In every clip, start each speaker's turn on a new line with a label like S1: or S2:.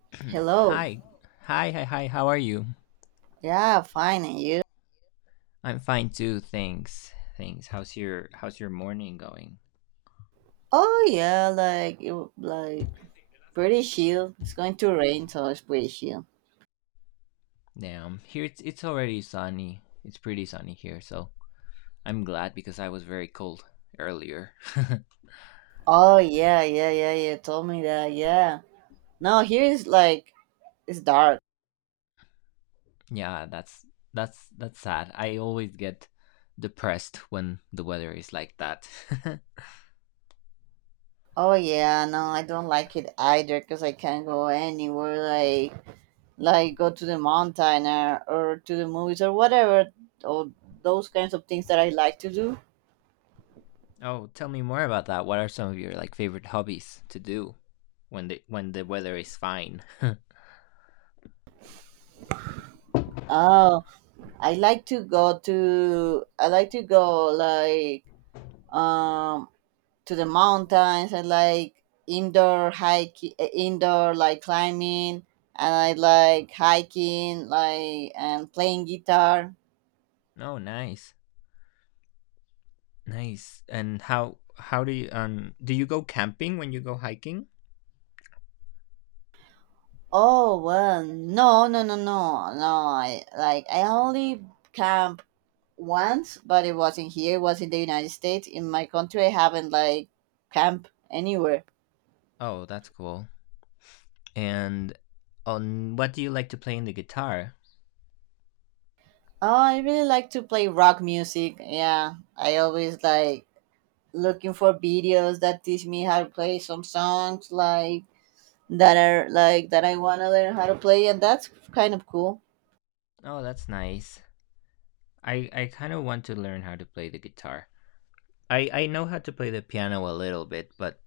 S1: Hello.
S2: Hi. Hi. How are you?
S1: Yeah, fine. And you?
S2: I'm fine too, thanks. Thanks. How's your morning going?
S1: Oh yeah, like pretty chill. It's going to rain, so it's pretty chill.
S2: Damn. Here it's already sunny. It's pretty sunny here, so I'm glad because I was very cold earlier.
S1: Oh yeah. You told me that. Yeah. No, here is it's dark.
S2: Yeah, that's sad. I always get depressed when the weather is like that.
S1: Oh yeah, no, I don't like it either because I can't go anywhere. Like go to the mountain or to the movies or whatever. Or those kinds of things that I like to do.
S2: Oh, tell me more about that. What are some of your like favorite hobbies to do when the weather is fine?
S1: Oh, I like to go um to the mountains. I like indoor hiking, indoor climbing, and I like hiking, and playing guitar.
S2: Oh, nice. Nice. And how do you go camping when you go hiking?
S1: Oh well, no. I only camp once, but it wasn't here. It was in the United States. In my country, I haven't camp anywhere.
S2: Oh, that's cool. And on what do you like to play in the guitar?
S1: Oh, I really like to play rock music. Yeah, I always like looking for videos that teach me how to play some songs like that are like that I want to learn how to play, and that's kind of cool.
S2: Oh, that's nice. I kind of want to learn how to play the guitar. I know how to play the piano a little bit, but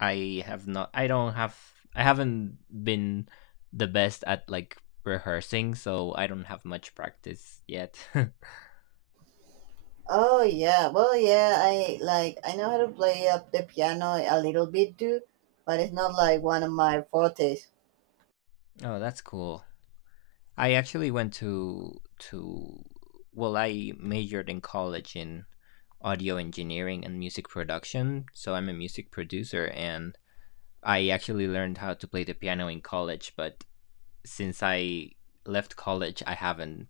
S2: I don't have I haven't been the best at like rehearsing, so I don't have much practice yet. Oh,
S1: Yeah, I know how to play up the piano a little bit too, but it's not like one of my fortes.
S2: that's cool. I actually went to well, I majored in college in audio engineering and music production, so I'm a music producer and I actually learned how to play the piano in college, but since I left college,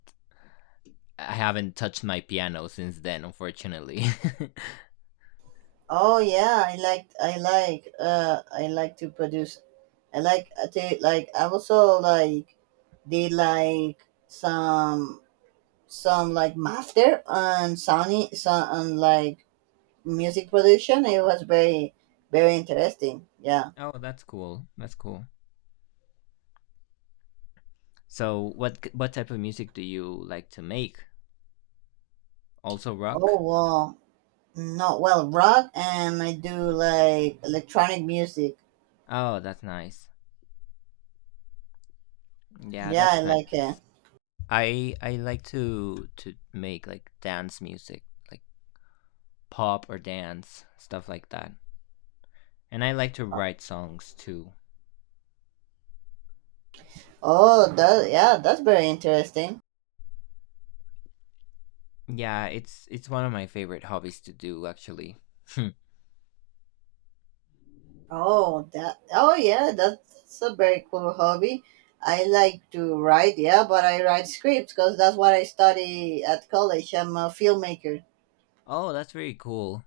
S2: I haven't touched my piano since then, unfortunately.
S1: Oh yeah, I like to produce. I like to I also like did some some master on Sony some on music production. It was very interesting. Yeah.
S2: Oh, that's cool. That's cool. So, what type of music do you like to make? Also
S1: Oh
S2: rock?
S1: wow. No, well, rock and I do like electronic music.
S2: Oh, that's nice. Yeah,
S1: Yeah, I
S2: that's nice.
S1: like it.
S2: I like to make like dance music, like pop or dance stuff like that. And I like to write songs too.
S1: Oh, that yeah, that's very interesting.
S2: Yeah, it's one of my favorite hobbies to do actually.
S1: Oh, that oh yeah, that's a very cool hobby. I like to write, yeah, but I write scripts because that's what I study at college. I'm a filmmaker.
S2: Oh, that's very cool.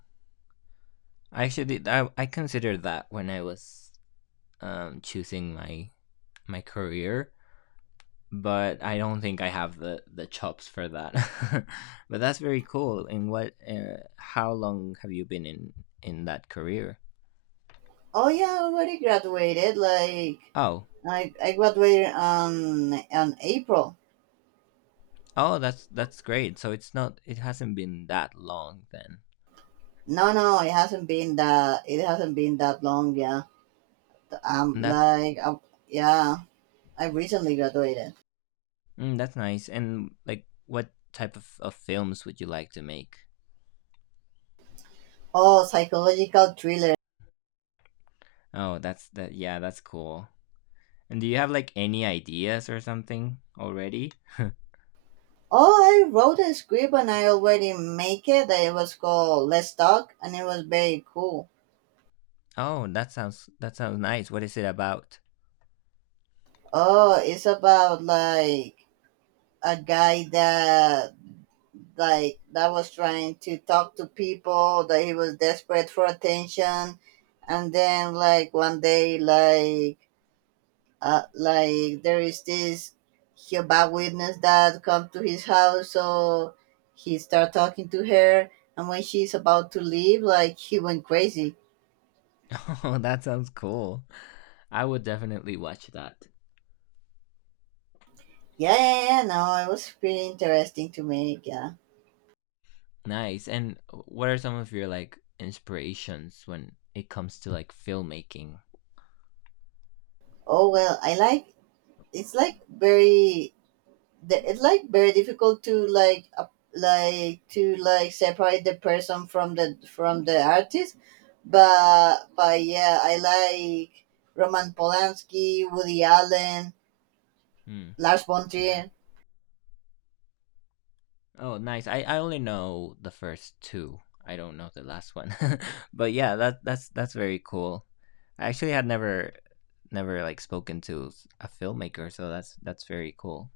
S2: I actually, I considered that when I was choosing my career, but I don't think I have the chops for that. But that's very cool. And what how long have you been in that career?
S1: Oh yeah, I already graduated. Like
S2: Oh.
S1: I, I graduated on April.
S2: Oh, that's great. So it's not it hasn't been that long then.
S1: No, it hasn't been that long. Yeah, I'm
S2: And that's
S1: like, I yeah. I recently graduated.
S2: mm, that's nice. And like what type of films would you like to make?
S1: Oh, psychological thriller.
S2: Oh, that's that that's cool. And do you have like any ideas or something already?
S1: Oh, I wrote a script and I already make it. It was called Let's Talk, and it was very cool.
S2: Oh, that sounds nice. What is it about?
S1: Oh, it's about a guy that was trying to talk to people that he was desperate for attention, and then one day there is this he Jehovah Witness that come to his house, so he start talking to her, and when she's about to leave, he went crazy.
S2: Oh, that sounds cool. I would definitely watch that.
S1: Yeah. No, it was pretty interesting to me. Yeah.
S2: Nice. And what are some of your like inspirations when it comes to like filmmaking?
S1: Oh well, I like. It's like very. It's like very difficult to separate the person from the artist, but yeah, I like Roman Polanski, Woody Allen,
S2: Hmm.
S1: Lars von
S2: Yeah.
S1: Trier.
S2: Oh, nice. I, only know the first two. I don't know the last one. But yeah, that's very cool. I actually had never like spoken to s- a filmmaker, so that's very cool.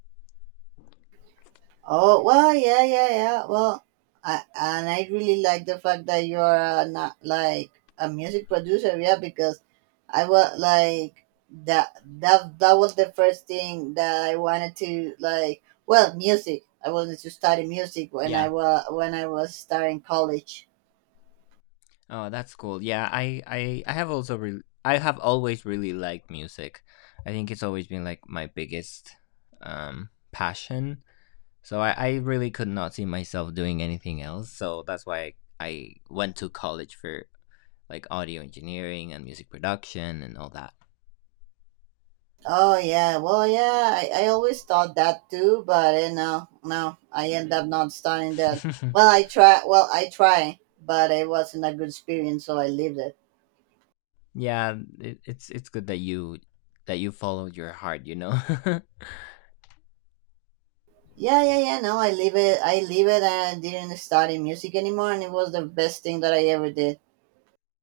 S1: Oh well, and I really like the fact that you are not like a music producer, yeah, because I was like that was the first thing that I wanted to Well, music. I wanted to study music
S2: Yeah.
S1: when I was starting college.
S2: Oh, that's cool. Yeah, I have also re- I have always really liked music. I think it's always been like my biggest passion. So I really could not see myself doing anything else. So that's why I went to college for like audio engineering and music production and all that.
S1: Yeah, I always thought that too, but you know, no, I end up not starting that. Well, I try. Well, I try, but it wasn't a good experience, so I leave it.
S2: Yeah, it's good that you followed your heart, you know.
S1: Yeah. No, I leave it. I leave it, and didn't study music anymore, and it was the best thing that I ever did.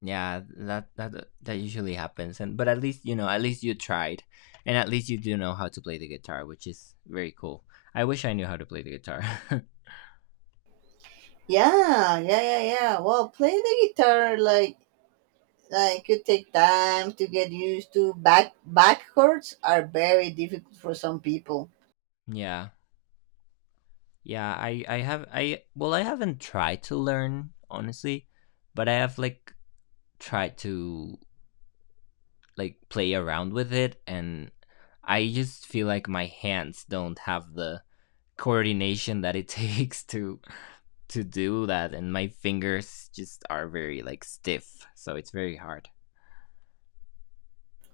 S2: Yeah, that usually happens. And but at least, you know, at least you tried and at least you do know how to play the guitar, which is very cool. I wish I knew how to play the guitar.
S1: Yeah. Well, playing the guitar like you take time to get used to. Back chords are very difficult for some people.
S2: Yeah. Yeah, I have I well I haven't tried to learn honestly, but I have like tried to like play around with it and I just feel like my hands don't have the coordination that it takes to do that and my fingers just are very like stiff, so it's very hard.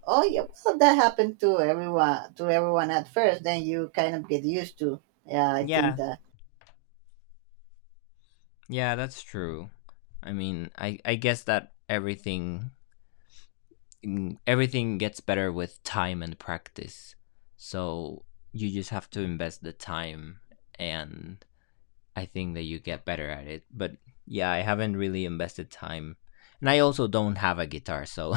S1: Oh yeah, well that happened to everyone at first. Then you kind of get used to. Yeah, I think
S2: Yeah.
S1: that.
S2: Yeah, that's true. I mean, I guess that everything mm, everything gets better with time and practice. So you just have to invest the time, and I think that you get better at it. But yeah, I haven't really invested time. And I also don't have a guitar, so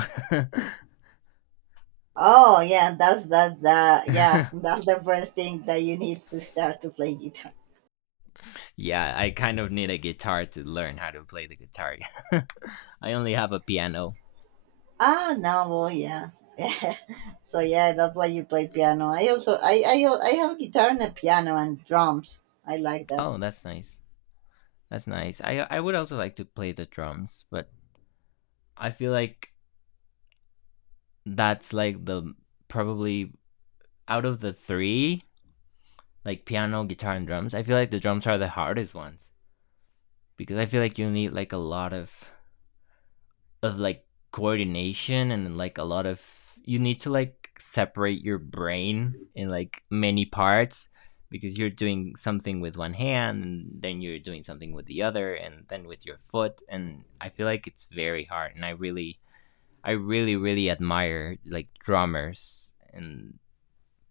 S1: Yeah, that's the first thing that you need to start to play guitar.
S2: yeah, I kind of need a guitar to learn how to play the guitar. I only have a piano.
S1: Ah no, well yeah. so yeah, that's why you play piano. I also I al- I have guitar and a piano and drums. I like that.
S2: Oh, that's nice. That's nice. I would also like to play the drums, but I feel like that's like the probably out of the three like piano, guitar, and drums. I feel like the drums are the hardest ones because I feel like you need like a lot of like coordination and like a lot of you need to like separate your brain in like many parts because you're doing something with one hand and then you're doing something with the other and then with your foot and I feel like it's very hard and I really really admire like drummers and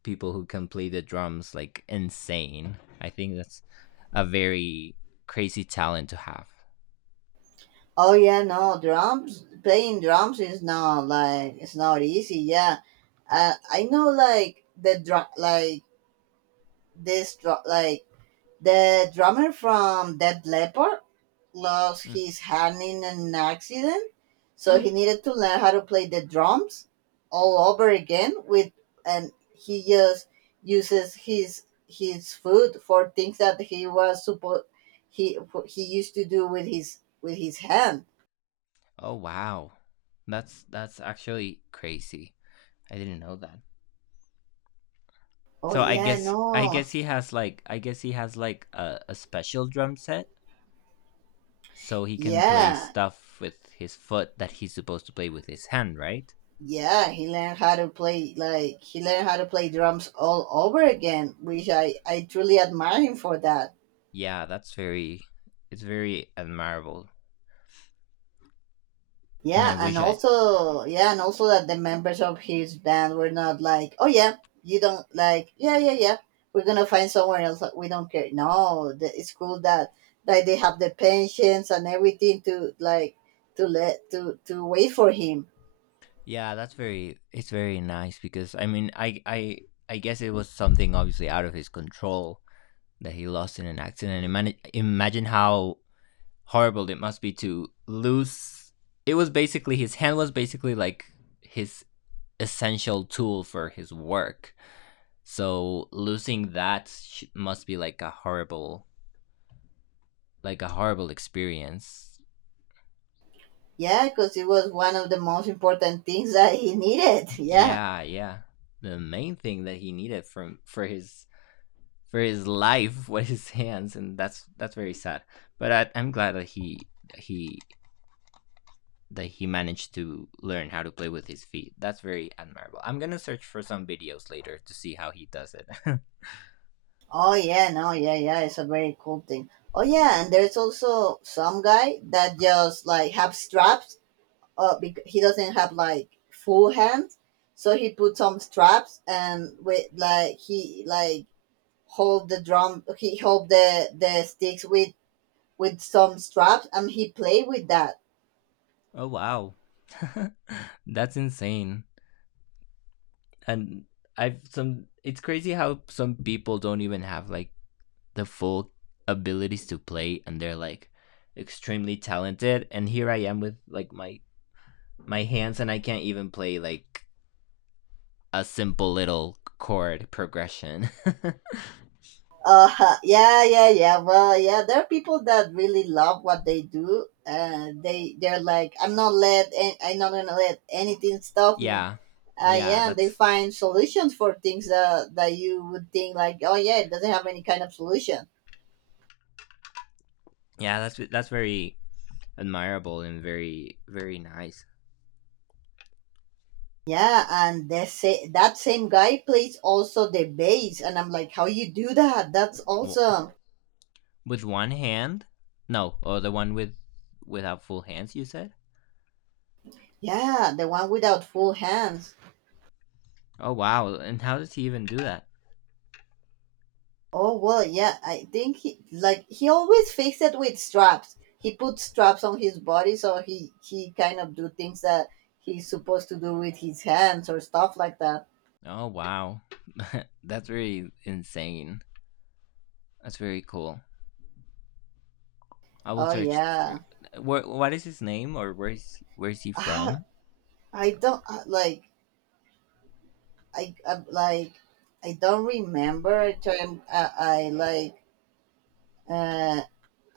S2: people who can play the drums like insane. I think that's a very crazy talent to have.
S1: Oh yeah, no drums. Playing drums is not like it's not easy. Yeah, I know like the drummer from Dead Leopard lost
S2: Mm.
S1: his hand in an accident, so he needed to learn how to play the drums all over again with and he just uses his foot for things that he was supposed he he used to do with his hand.
S2: Oh wow. That's actually crazy. I didn't know that.
S1: Oh
S2: So
S1: yeah,
S2: I
S1: no.
S2: guess he has like he has like a special drum set so he can play
S1: Yeah.
S2: stuff with his foot that he's supposed to play with his hand, right?
S1: Yeah, he learned how to play drums all over again, which I truly admire him for that.
S2: Yeah, that's very it's very admirable. And I
S1: Yeah, and
S2: wish I
S1: also that the members of his band were not like, oh yeah, you don't like, we're gonna find somewhere else. We don't care. No, it's cool that like they have the pensions and everything to like to let to wait for him.
S2: Yeah, that's very it's very nice because I mean I guess it was something obviously out of his control that he lost in an accident. Imagine how horrible it must be to lose it was basically his hand was basically like his essential tool for his work. So losing that sh- must be like a horrible experience.
S1: Yeah, because it was one of the most important things that he needed. Yeah.
S2: Yeah, yeah. The main thing that he needed from for his life with his hands, and that's very sad. But I'm glad that he that he managed to learn how to play with his feet. That's very admirable. I'm gonna search for some videos later to see how he does it.
S1: Oh yeah, no, yeah, yeah, it's a very cool thing. Oh yeah, and there's also some guy that just have straps because he doesn't have full hands, so he put some straps and with like he like hold the drum, he hold the sticks with some straps, and he play with that.
S2: Oh wow. That's insane. And I've some. It's crazy how some people don't even have like the full abilities to play, and they're like extremely talented. And here I am with like my hands, and I can't even play like a simple little chord progression.
S1: Uh, yeah, yeah, yeah. Well, yeah, there are people that really love what they do. They're like, I'm not gonna let anything stop me.
S2: Yeah. Yeah,
S1: Yeah, and they
S2: that's
S1: find solutions for things that you would think like, oh yeah, it doesn't have any kind of solution.
S2: yeah, that's very admirable and very very nice.
S1: Yeah, and that same guy plays also the bass, and I'm like, how you do that? That's awesome.
S2: With one hand? No, oh the one with without full hands you said?
S1: Yeah, the one without full hands.
S2: Oh wow, and how does he even do that?
S1: Oh well, yeah, I think he always fixed it with straps. He put straps on his body, so he kind of do things that he's supposed to do with his hands or stuff like that.
S2: Oh wow. That's really insane. That's very cool. I will
S1: Oh
S2: search for
S1: yeah,
S2: What is his name or where is he
S1: ah,
S2: from?
S1: I don't uh, like I, I like I don't remember a time I like. Uh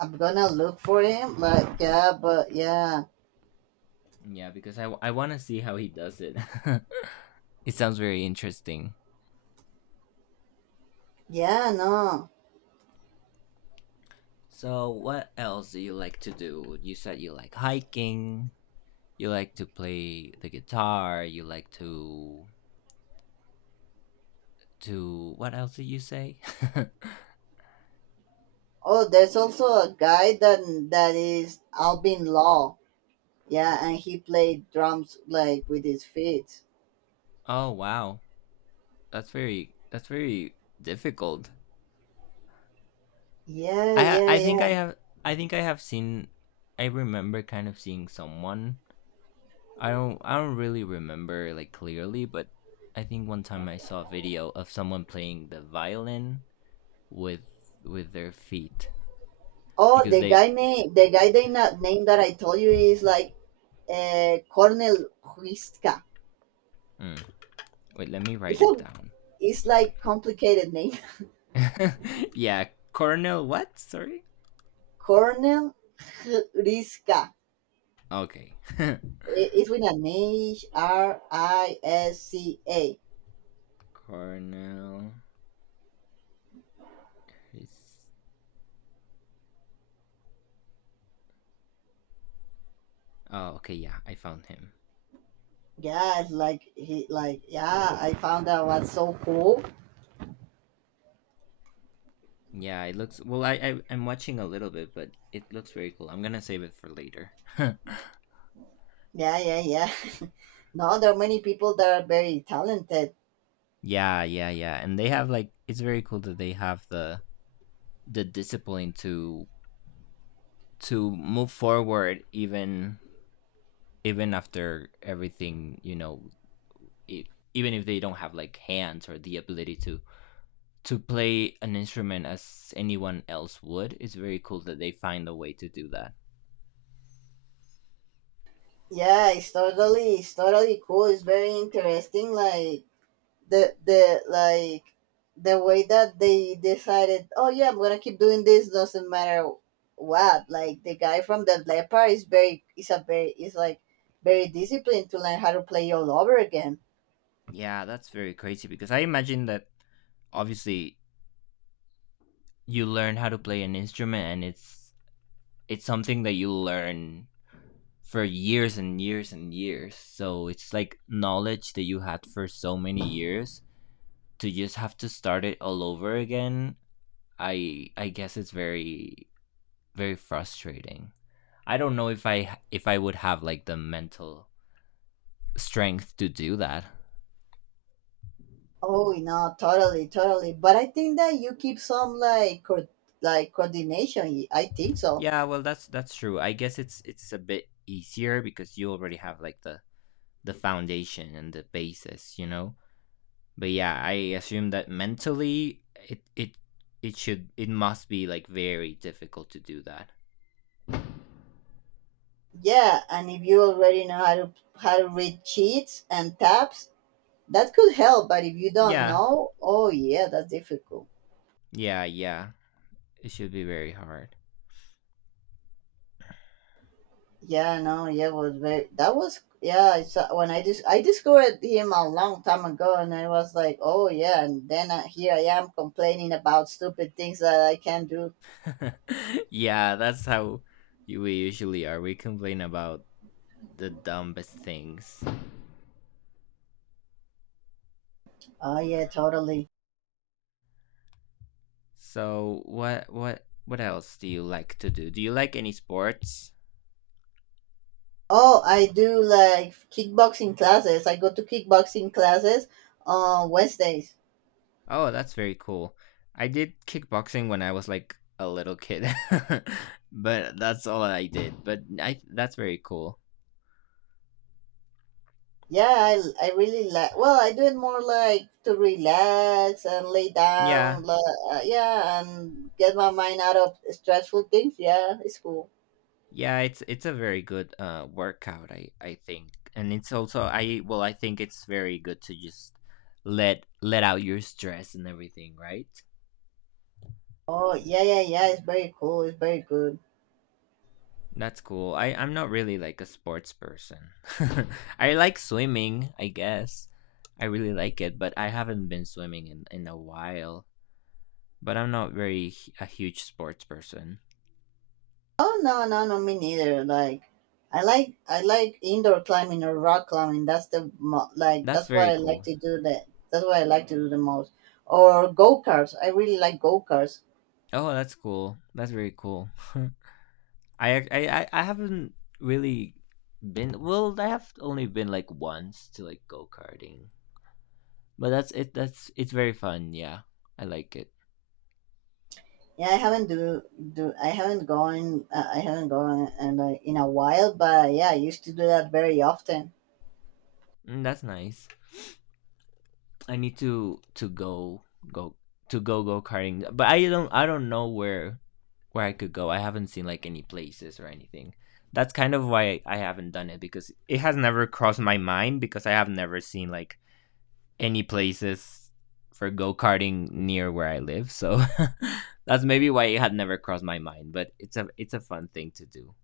S1: I'm gonna look for him, but yeah,
S2: Yeah, because I want to see how he does it. It sounds very interesting.
S1: yeah, no.
S2: So, what else do you like to do? You said you like hiking, you like to play the guitar, you like to what else did you say?
S1: Oh, there's also a guy that is Albin Law. Yeah, and he played drums like with his feet.
S2: Oh, wow. That's very difficult.
S1: Yeah,
S2: I
S1: yeah,
S2: I think I
S1: yeah.
S2: have I think I have seen I remember kind of seeing someone I don't really remember like clearly, but I think one time I saw a video of someone playing the violin with their feet
S1: Oh,
S2: because they
S1: the guy they not name that I told you is like Cornel Huiska.
S2: mm, wait, let me write
S1: It's
S2: it
S1: a,
S2: down.
S1: it's like complicated name.
S2: Yeah, Cornell what? Sorry.
S1: Cornel Huiska.
S2: Okay.
S1: It's with an Hrisca.
S2: Cornell is Oh, okay, yeah, I found him.
S1: Yeah, it's like he like yeah, I found that was so cool.
S2: Yeah, it looks well. I'm watching a little bit, but it looks very cool. I'm gonna save it for later.
S1: Yeah, no, there are many people that are very talented.
S2: Yeah, yeah, yeah. And they have like it's very cool that they have the discipline to move forward even after everything you know e- even if they don't have like hands or the ability to play an instrument as anyone else would it's very cool that they find a way to do that
S1: Yeah, it's totally cool. It's very interesting the the like the way that they decided, oh yeah, I'm gonna keep doing this doesn't matter what. Like the guy from the leopard is very is a very is like very disciplined to learn how to play all over again.
S2: yeah that's very crazy because I imagine that obviously you learn how to play an instrument and it's something that you learn for years and years and years so it's like knowledge that you had for so many years to just have to start it all over again, I guess it's very very frustrating. I don't know if I would have like the mental strength to do that.
S1: Oh, no, totally. But I think that you keep some coordination. I think so.
S2: Yeah, well that's true. I guess it's a bit easier because you already have like the foundation and the basis, you know. But yeah, I assume that mentally it it should it must be like very difficult to do that.
S1: Yeah, and if you already know how to read cheats and tabs, that could help. But if you don't
S2: Yeah.
S1: know, oh yeah, that's difficult.
S2: Yeah, yeah. It should be very hard.
S1: Yeah, no, yeah, was very. That was yeah. I saw when I discovered him a long time ago, and I was like, oh yeah, and then here I am complaining about stupid things that I can't do.
S2: Yeah, that's how you- we usually are. We complain about the dumbest things.
S1: Oh yeah, totally.
S2: So what what else do you like to do? Do you like any sports?
S1: Oh, I do like kickboxing classes. I go to kickboxing classes on Wednesdays.
S2: Oh, that's very cool. I did kickboxing when I was like a little kid, but that's all I did. But I that's very cool.
S1: Yeah, I really like. Well, I do it more like to relax and lay
S2: Yeah.
S1: down. Yeah, and get my mind out of stressful things. Yeah, it's cool.
S2: Yeah, it's a very good workout, I think. And it's also I well, I think it's very good to just let out your stress and everything, right?
S1: Oh, yeah. It's very cool. It's very good.
S2: That's cool. I'm not really like a sports person. I like swimming, I guess. I really like it, but I haven't been swimming in a while. But I'm not very a huge sports person.
S1: Oh no, me neither. Like, I like indoor climbing or rock climbing.
S2: That's
S1: That's what
S2: very
S1: I like
S2: cool.
S1: to do. That's what I like to do the most. Or go karts. I really like go karts.
S2: Oh, that's cool. That's very cool. I haven't really been. I have only been like once to like go karting, but that's it. That's It's very fun. Yeah, I like it.
S1: Yeah, I haven't gone and in a while. But yeah, I used to do that very often.
S2: Mm, that's nice. I need go to go go karting, but I don't know where I could go. I haven't seen like any places or anything. That's kind of why I haven't done it because it has never crossed my mind because I have never seen like any places for go karting near where I live, so that's maybe why it had never crossed my mind. But it's a fun thing to do.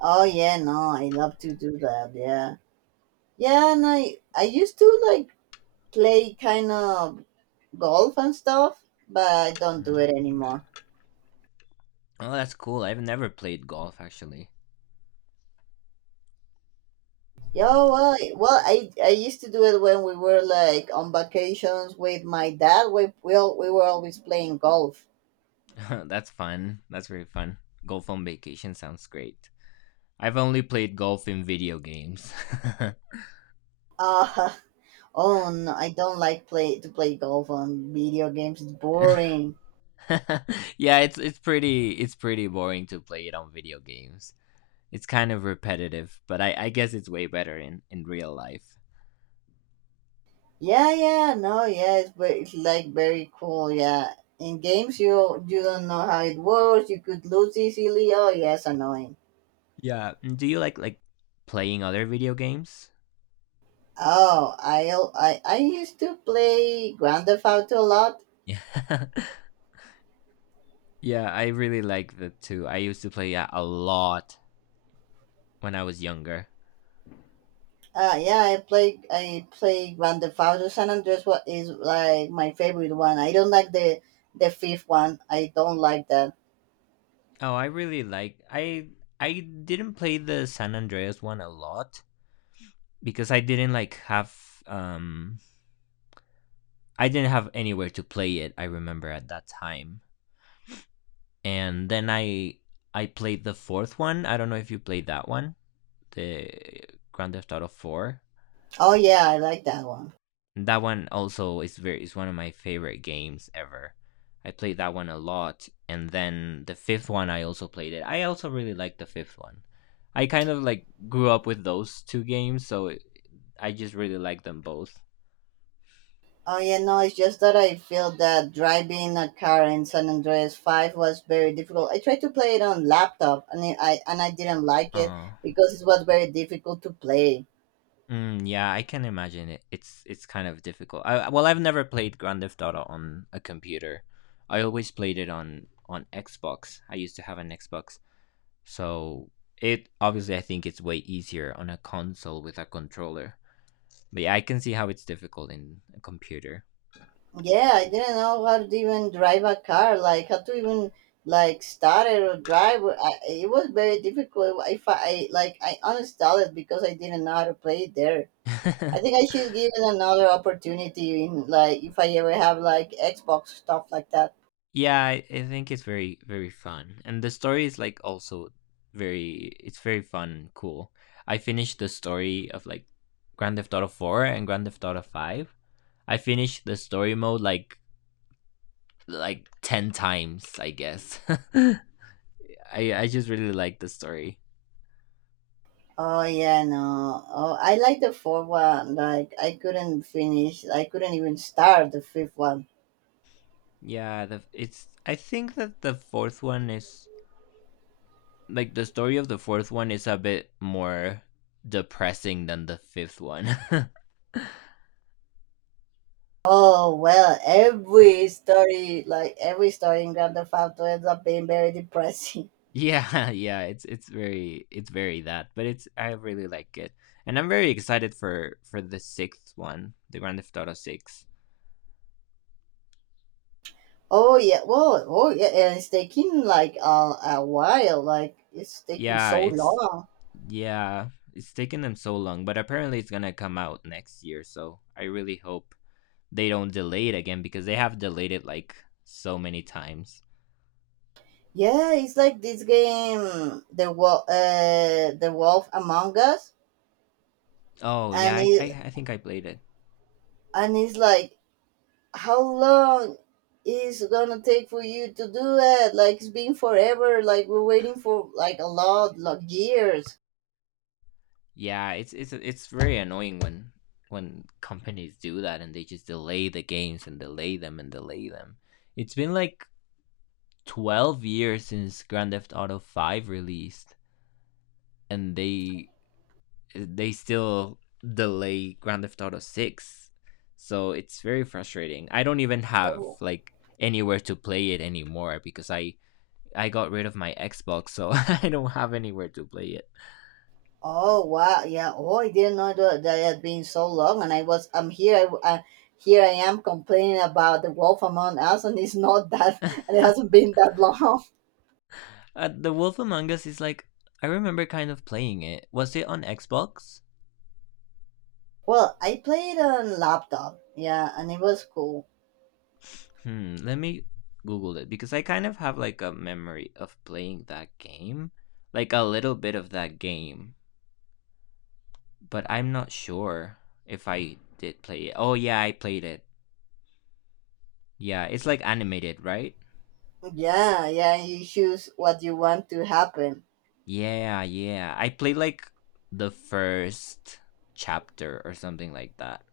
S1: Oh yeah, no, I love to do that. Yeah, yeah, and I used to play kind of golf and stuff, but I don't do it
S2: Mm.
S1: anymore.
S2: Oh, that's cool. I've never played golf actually.
S1: Yeah, well, I used to do it when we were like on vacations with my dad. We were always playing golf.
S2: That's fun. That's very fun. Golf on vacation sounds great. I've only played golf in video games.
S1: Uh, oh no, I don't like play to play golf on video games. It's boring.
S2: Yeah, it's it's pretty boring to play it on video games. It's kind of repetitive, but I guess it's way better in real life.
S1: Yeah, yeah, no, yeah, it's like very cool. Yeah, in games you don't know how it works. You could lose easily. Oh yes, annoying.
S2: Yeah. And do you like playing other video games?
S1: Oh, I I used to play Grand Theft Auto a lot.
S2: Yeah. Yeah, I really like that too. I used to play that a lot when I was younger.
S1: Yeah, I play Grand Theft Auto San Andreas. What is like my favorite one? I don't like the fifth one. I don't like that.
S2: Oh, I really like. I didn't play the San Andreas one a lot because I didn't like have I didn't have anywhere to play it, I remember at that time. And then I played the fourth one. I don't know if you played that one, the Grand Theft Auto 4.
S1: Oh yeah, I like that one.
S2: That one also is one of my favorite games ever. I played that one a lot, and then the fifth one I also played it. I also really liked the fifth one. I kind of like grew up with those two games, so I just really like them both.
S1: Oh yeah, no, it's just that I feel that driving a car in San Andreas Five was very difficult. I tried to play it on laptop and I didn't like it
S2: Uh,
S1: because it was very difficult to play.
S2: yeah, I can imagine it. It's kind of difficult. Well, I've never played Grand Theft Auto on a computer. I always played it on Xbox. I used to have an Xbox, so it obviously I think it's way easier on a console with a controller. But yeah, I can see how it's difficult in a computer.
S1: Yeah, I didn't know how to even drive a car, like how to even like start it or drive. It was very difficult. If I like I uninstalled it because I didn't know how to play it there. I think I should give it another opportunity, in like if I ever have like Xbox, stuff like that.
S2: Yeah, I think it's very fun, and the story is like also very it's very fun and cool. I finished the story of like Grand Theft Auto 4 and Grand Theft Auto 5. I finished the story mode like 10 times, I guess. I I just really like the story.
S1: Oh yeah, no. Oh, I like the fourth one. Like I couldn't finish. I couldn't even start the fifth one.
S2: Yeah, the, it's. I think that the fourth one is the story of the fourth one is a bit more depressing than the fifth one.
S1: Oh well, every story, like every story in Grand Theft Auto, ends up being very depressing.
S2: Yeah, yeah, it's it's very that, but it's I really like it, and I'm very excited for the sixth one, the Grand Theft Auto Six.
S1: Oh yeah, well, oh yeah, and it's taking like a while. Like it's taking
S2: Yeah,
S1: so
S2: it's
S1: long.
S2: yeah, it's taken them so long, but apparently it's gonna come out next year, so I really hope they don't delay it again because they have delayed it like so many times.
S1: Yeah, it's like this game, the Wolf Among Us,
S2: Oh yeah,
S1: and
S2: I I think I played it.
S1: it's like how long is it gonna take for you to do that? Like it's been forever. Like we're waiting for like a lot, like years.
S2: Yeah, it's it's very annoying when companies do that and they just delay the games and delay them and delay them. It's been like 12 years since Grand Theft Auto 5 released and they still delay Grand Theft Auto 6. So it's very frustrating. I don't even have
S1: Oh.
S2: like anywhere to play it anymore because I got rid of my Xbox, so I don't have anywhere to play it.
S1: Oh wow, yeah. Oh, I didn't know that that had been so long, and I'm here. I Here I am complaining about the Wolf Among Us, and it's not that, and it hasn't been that long.
S2: The Wolf Among Us is like, I remember kind of playing it. Was it on Xbox?
S1: Well, I played on laptop, yeah, and it was cool.
S2: Hmm. Let me Google it because I kind of have like a memory of playing that game, like a little bit of that game, but I'm not sure if I did play it. Oh yeah, I played it. Yeah, it's like animated, right?
S1: Yeah, yeah. You choose what you want to happen.
S2: Yeah, yeah. I played like the first chapter or something like that.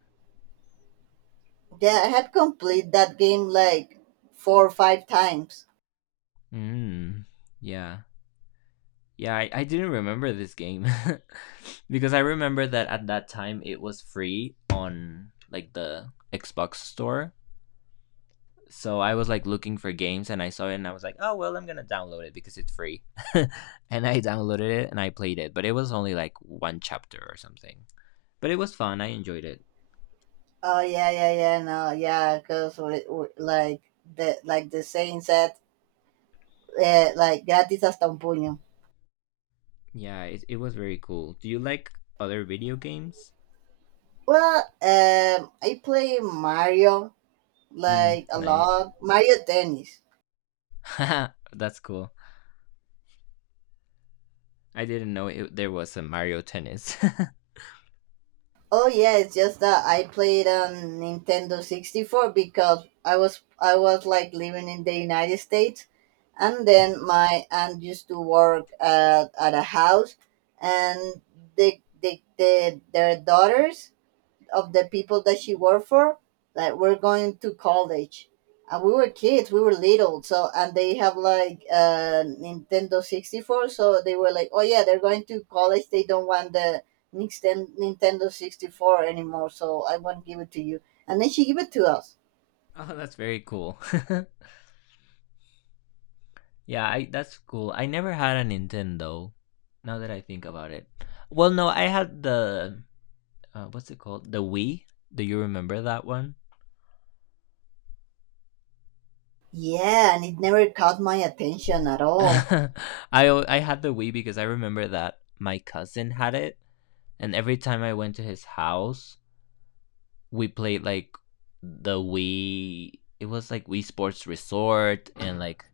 S1: Yeah, I had complete that game like four or five times.
S2: Mm. Yeah. Yeah, I didn't remember this game because I remember that at that time it was free on like the Xbox store. So I was like looking for games and I saw it and I was like, oh, well, I'm going to download it because it's free. And I downloaded it and I played it, but it was only like one chapter or something. But it was fun. I enjoyed it.
S1: Oh yeah, yeah, yeah. No, yeah, because like like the saying said, like gratis hasta un puño.
S2: Yeah, it was very cool. Do you like other video games?
S1: Well, I play Mario
S2: Mm,
S1: like a
S2: nice.
S1: lot. Mario Tennis.
S2: That's cool. I didn't know it, there was a Mario Tennis.
S1: Oh yeah, it's just that I played on Nintendo 64 because I was like living in the United States, and then my aunt used to work at a house, and they their daughters of the people that she worked for that were going to college. And we were kids, we were little. So, and they have like Nintendo 64. So they were like, oh yeah, they're going to college. They don't want the Nintendo 64 anymore. So I won't give it to you. And then she gave it to us.
S2: Oh, that's very cool. Yeah, I that's cool. I never had a Nintendo. Now that I think about it, well, no, I had the what's it called? The Wii. Do you remember that one?
S1: Yeah, and it never caught my attention at all.
S2: I I had the Wii because I remember that my cousin had it, and every time I went to his house, we played like the Wii. It was like Wii Sports Resort and like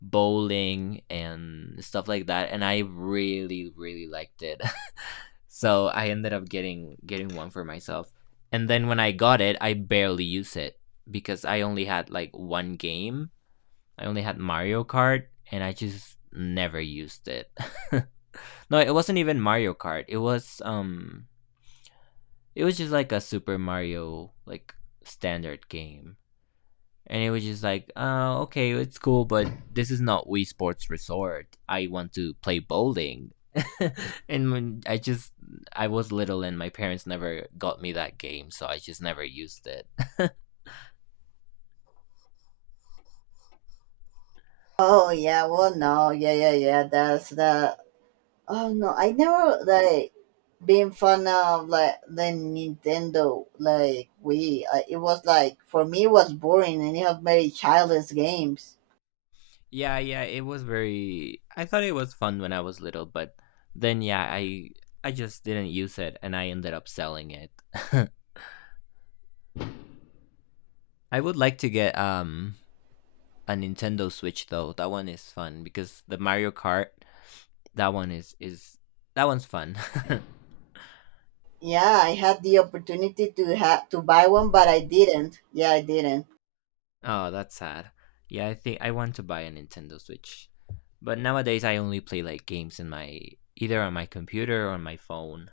S2: bowling and stuff like that, and I really really liked it. So I ended up getting one for myself. And then when I got it, I barely used it because I only had like one game. I only had Mario Kart and I just never used it. No, it wasn't even Mario Kart. It was just like a Super Mario like standard game and it was just like, oh, okay, it's cool, but this is not Wii Sports Resort. I want to play bowling. And when I just I was little and my parents never got me that game, so I just never used it.
S1: Oh yeah, well no, yeah, yeah, yeah. That's the. Oh no, I never like being fan of like the Nintendo, like it was like for me it was boring, and it had very childless games.
S2: Yeah, yeah, it was very I thought it was fun when I was little, but then yeah, I just didn't use it and I ended up selling it. I would like to get a Nintendo Switch though. That one is fun because the Mario Kart, that one is is that one's fun.
S1: Yeah, I had the opportunity to have to buy one, but I didn't. Yeah, I didn't.
S2: Oh, that's sad. Yeah, I think I want to buy a Nintendo Switch, but nowadays I only play like games in my, either on my computer or on my phone.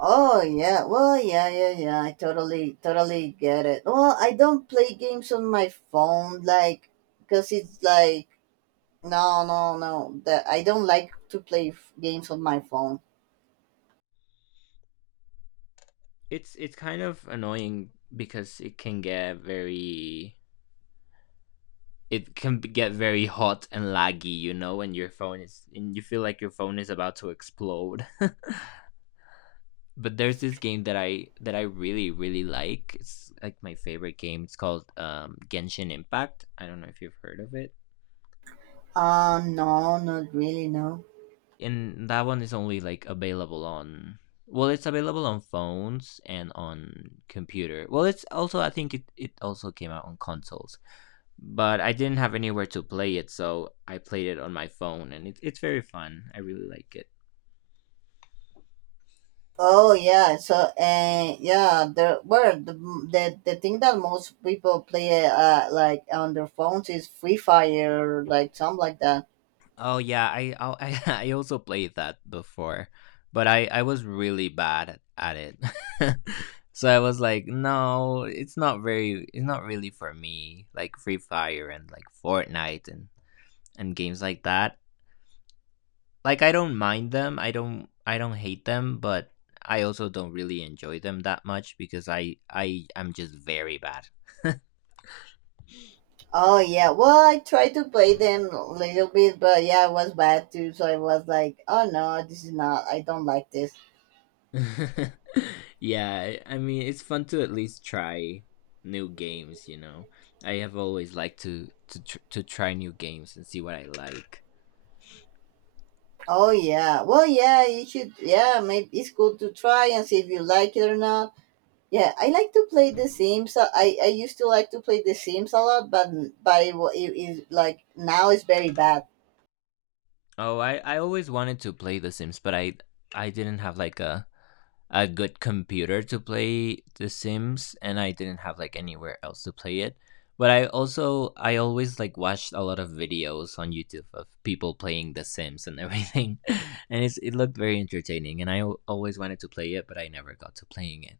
S1: Oh yeah, well yeah yeah yeah. I totally get it. Well, I don't play games on my phone, like, cause it's like no no no. That I don't like to play games on my phone.
S2: It's kind of annoying because it can get very it can get very hot and laggy, you know, when your phone is and you feel like your phone is about to explode. But there's this game that I really really like. It's like my favorite game. It's called Genshin Impact. I don't know if you've heard of it.
S1: No, not really no.
S2: And that one is only like available on, well, it's available on phones and on computer. Well, it's also I think it also came out on consoles, but I didn't have anywhere to play it, so I played it on my phone, and it's very fun. I really like it.
S1: Oh yeah, so and yeah, the well the thing that most people play like on their phones is Free Fire, like something like that.
S2: Oh yeah, I I also played that before, but I was really bad at it. So I was like, no, it's not very it's not really for me. Like Free Fire and like Fortnite and games like that. Like I don't mind them. I don't hate them, but I also don't really enjoy them that much because I am just very bad.
S1: Oh yeah, well I tried to play them a little bit, but yeah, it was bad too. So I was like, oh no, this is not. I don't like this.
S2: Yeah, I mean, it's fun to at least try new games, you know. I have always liked to try new games and see what I like.
S1: Oh yeah, well yeah, you should, yeah, maybe it's cool to try and see if you like it or not. Yeah, I like to play The Sims. I used to like to play The Sims a lot, but it is like now it's very bad.
S2: Oh, I always wanted to play The Sims, but I didn't have like a good computer to play The Sims and I didn't have like anywhere else to play it. But I also I always like watched a lot of videos on YouTube of people playing The Sims and everything. And it looked very entertaining and always wanted to play it, but I never got to playing it.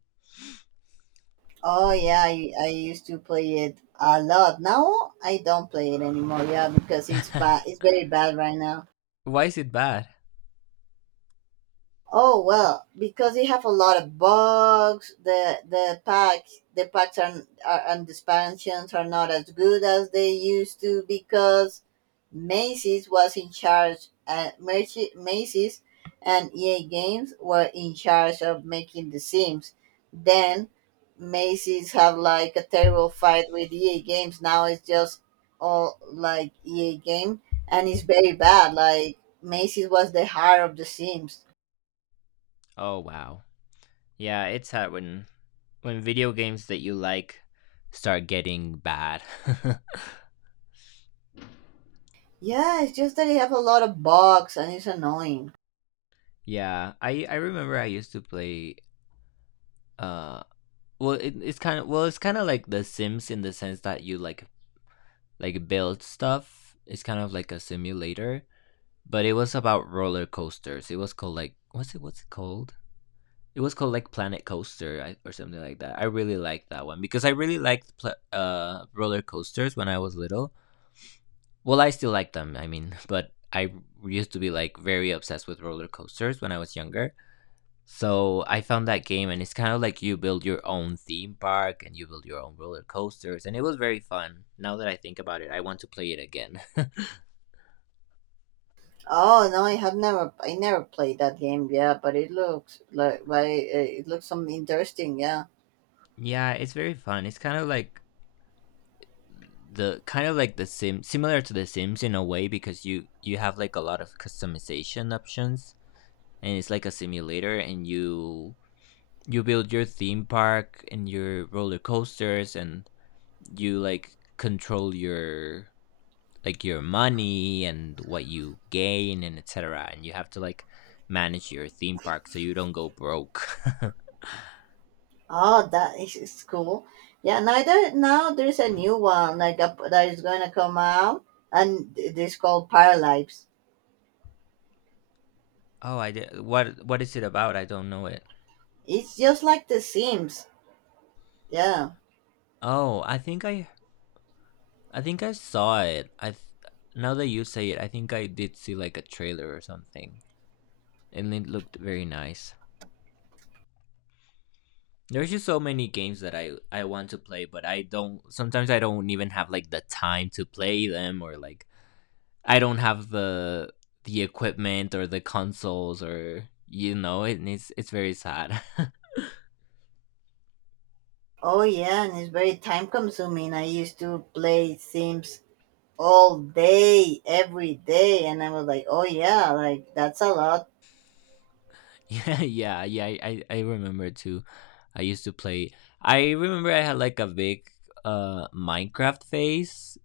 S1: Oh yeah, I used to play it a lot. Now I don't play it anymore. Yeah, because it's bad. It's very bad right now.
S2: Why is it bad?
S1: Oh well, because you have a lot of bugs. The packs are and the expansions are not as good as they used to because Macy's was in charge. Macy's and EA Games were in charge of making the Sims. Then Macy's have like a terrible fight with EA Games. Now it's just all like EA Game, and it's very bad. Like Macy's was the heart of the Sims.
S2: Oh wow. Yeah, it's hard when video games that you like start getting bad.
S1: Yeah, it's just that I have a lot of bugs and it's annoying.
S2: Yeah, I remember I used to play. Uh, it's kind of, it's kind of like The Sims in the sense that you like build stuff. It's kind of like a simulator, but it was about roller coasters. It was called like what's it called? It was called like Planet Coaster or something like that. I really liked that one because I really liked pla roller coasters when I was little. Well, I still like them. I mean, but I used to be like very obsessed with roller coasters when I was younger. So I found that game, and it's kind of like you build your own theme park and you build your own roller coasters, and it was very fun. Now that I think about it, I want to play it again.
S1: Oh no, I have never, I never played that game. Yeah, but it looks like, but it looks some interesting. Yeah.
S2: Yeah, it's very fun. It's kind of like the kind of like the similar to the Sims in a way, because you have like a lot of customization options, and it's like a simulator, and you build your theme park and your roller coasters, and you like control your like your money and what you gain and etc, and you have to like manage your theme park so you don't go broke.
S1: Oh, that is cool. Yeah. Neither now there's a new one like that is gonna come out, and it is called Paralives.
S2: Oh, I did. What is it about? I don't know it.
S1: It's just like The Sims. Yeah.
S2: Oh, I think I think I saw it. Now that you say it, I think I did see like a trailer or something, and it looked very nice. There's just so many games that I want to play, but I don't, sometimes I don't even have like the time to play them, or like I don't have the equipment or the consoles, or you know it's very sad.
S1: Oh yeah, and it's very time consuming. I used to play Sims all day, every day, and I was like, oh yeah, like that's a lot.
S2: Yeah, yeah, yeah. I remember too. I used to play. I remember I had like a big Minecraft phase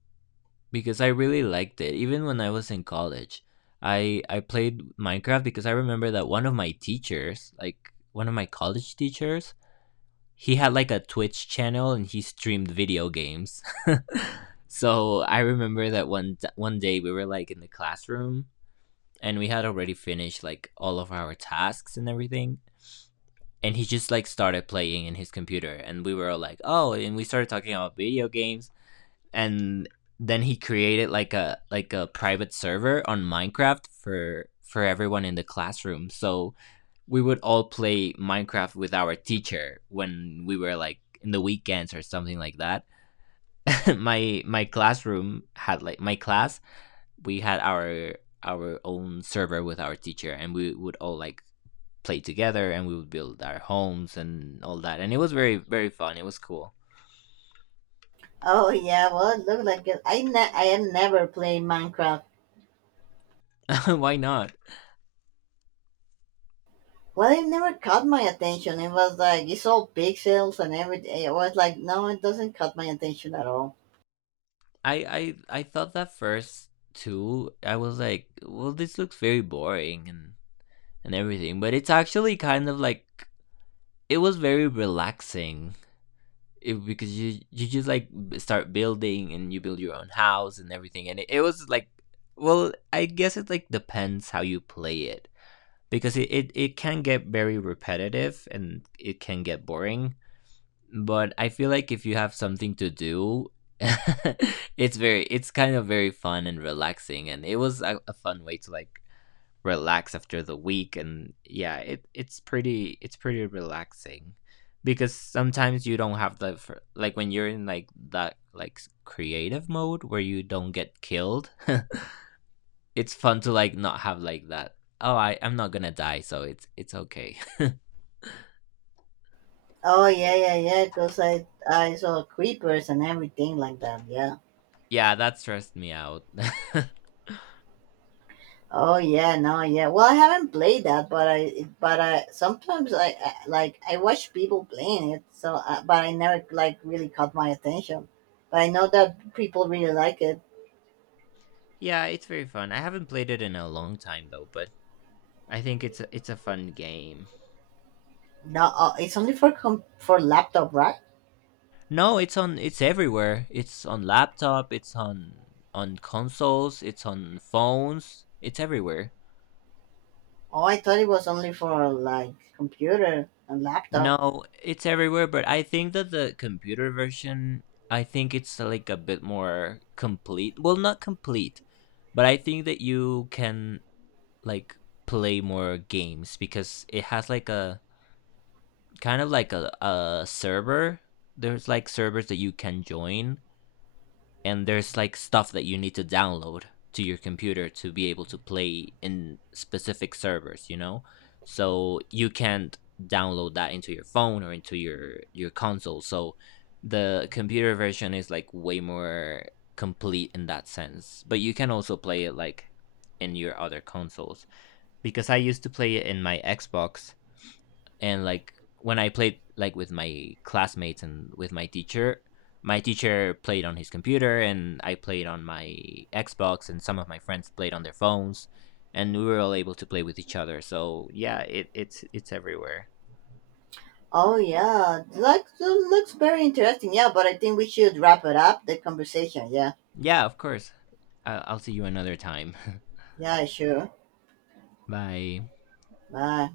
S2: because I really liked it. Even when I was in college, I played Minecraft, because I remember that one of my teachers, like one of my college teachers, he had like a Twitch channel and he streamed video games. So I remember that one day we were like in the classroom and we had already finished like all of our tasks and everything, and he just like started playing in his computer, and we were all like oh, and we started talking about video games, and then he created like a private server on Minecraft for everyone in the classroom. So we would all play Minecraft with our teacher when we were like in the weekends or something like that. My classroom had like my class, we had our own server with our teacher, and we would all like play together and we would build our homes and all that. And it was very very fun. It was cool.
S1: Oh yeah, well it looked like it. I have never played Minecraft.
S2: Why not?
S1: Well, it never caught my attention. It was like it's all pixels and everything. It was like no, it doesn't caught my attention at all.
S2: I thought that first too. I was like, well, this looks very boring and everything, but it's actually kind of like it was very relaxing, it, because you just like start building and you build your own house and everything, and it was like well, I guess it like depends how you play it, because it it can get very repetitive and it can get boring, but I feel like if you have something to do it's very it's kind of very fun and relaxing, and it was a fun way to like relax after the week. And yeah, it it's pretty relaxing, because sometimes you don't have the like when you're in like that like creative mode where you don't get killed. It's fun to like not have like that oh I'm not gonna die, so it's okay.
S1: Oh yeah, yeah, yeah, because I saw creepers and everything like that. Yeah.
S2: Yeah, that stressed me out.
S1: Oh yeah, no, yeah. Well, I haven't played that, but I sometimes I like I watch people playing it. So, but I never like really caught my attention. But I know that people really like it.
S2: Yeah, it's very fun. I haven't played it in a long time though, but I think it's it's a fun game.
S1: No, it's only for for laptop, right?
S2: No, it's on it's everywhere. It's on laptop, it's on consoles, it's on phones, it's everywhere.
S1: Oh, I thought it was only for like computer and laptop.
S2: No, it's everywhere, but I think that the computer version, I think it's like a bit more complete. Well, not complete, but I think that you can like play more games because it has like a kind of like a server. There's like servers that you can join, and there's like stuff that you need to download to your computer to be able to play in specific servers, you know? So you can't download that into your phone or into your console. So the computer version is like way more complete in that sense. But you can also play it like in your other consoles, because I used to play it in my Xbox, and like when I played like with my classmates and with my teacher played on his computer and I played on my Xbox, and some of my friends played on their phones, and we were all able to play with each other. So yeah, it's everywhere.
S1: Oh yeah, like that looks very interesting. Yeah, but I think we should wrap it up the conversation. Yeah,
S2: Yeah, of course. I'll, see you another time.
S1: yeah, sure.
S2: Bye.
S1: Bye.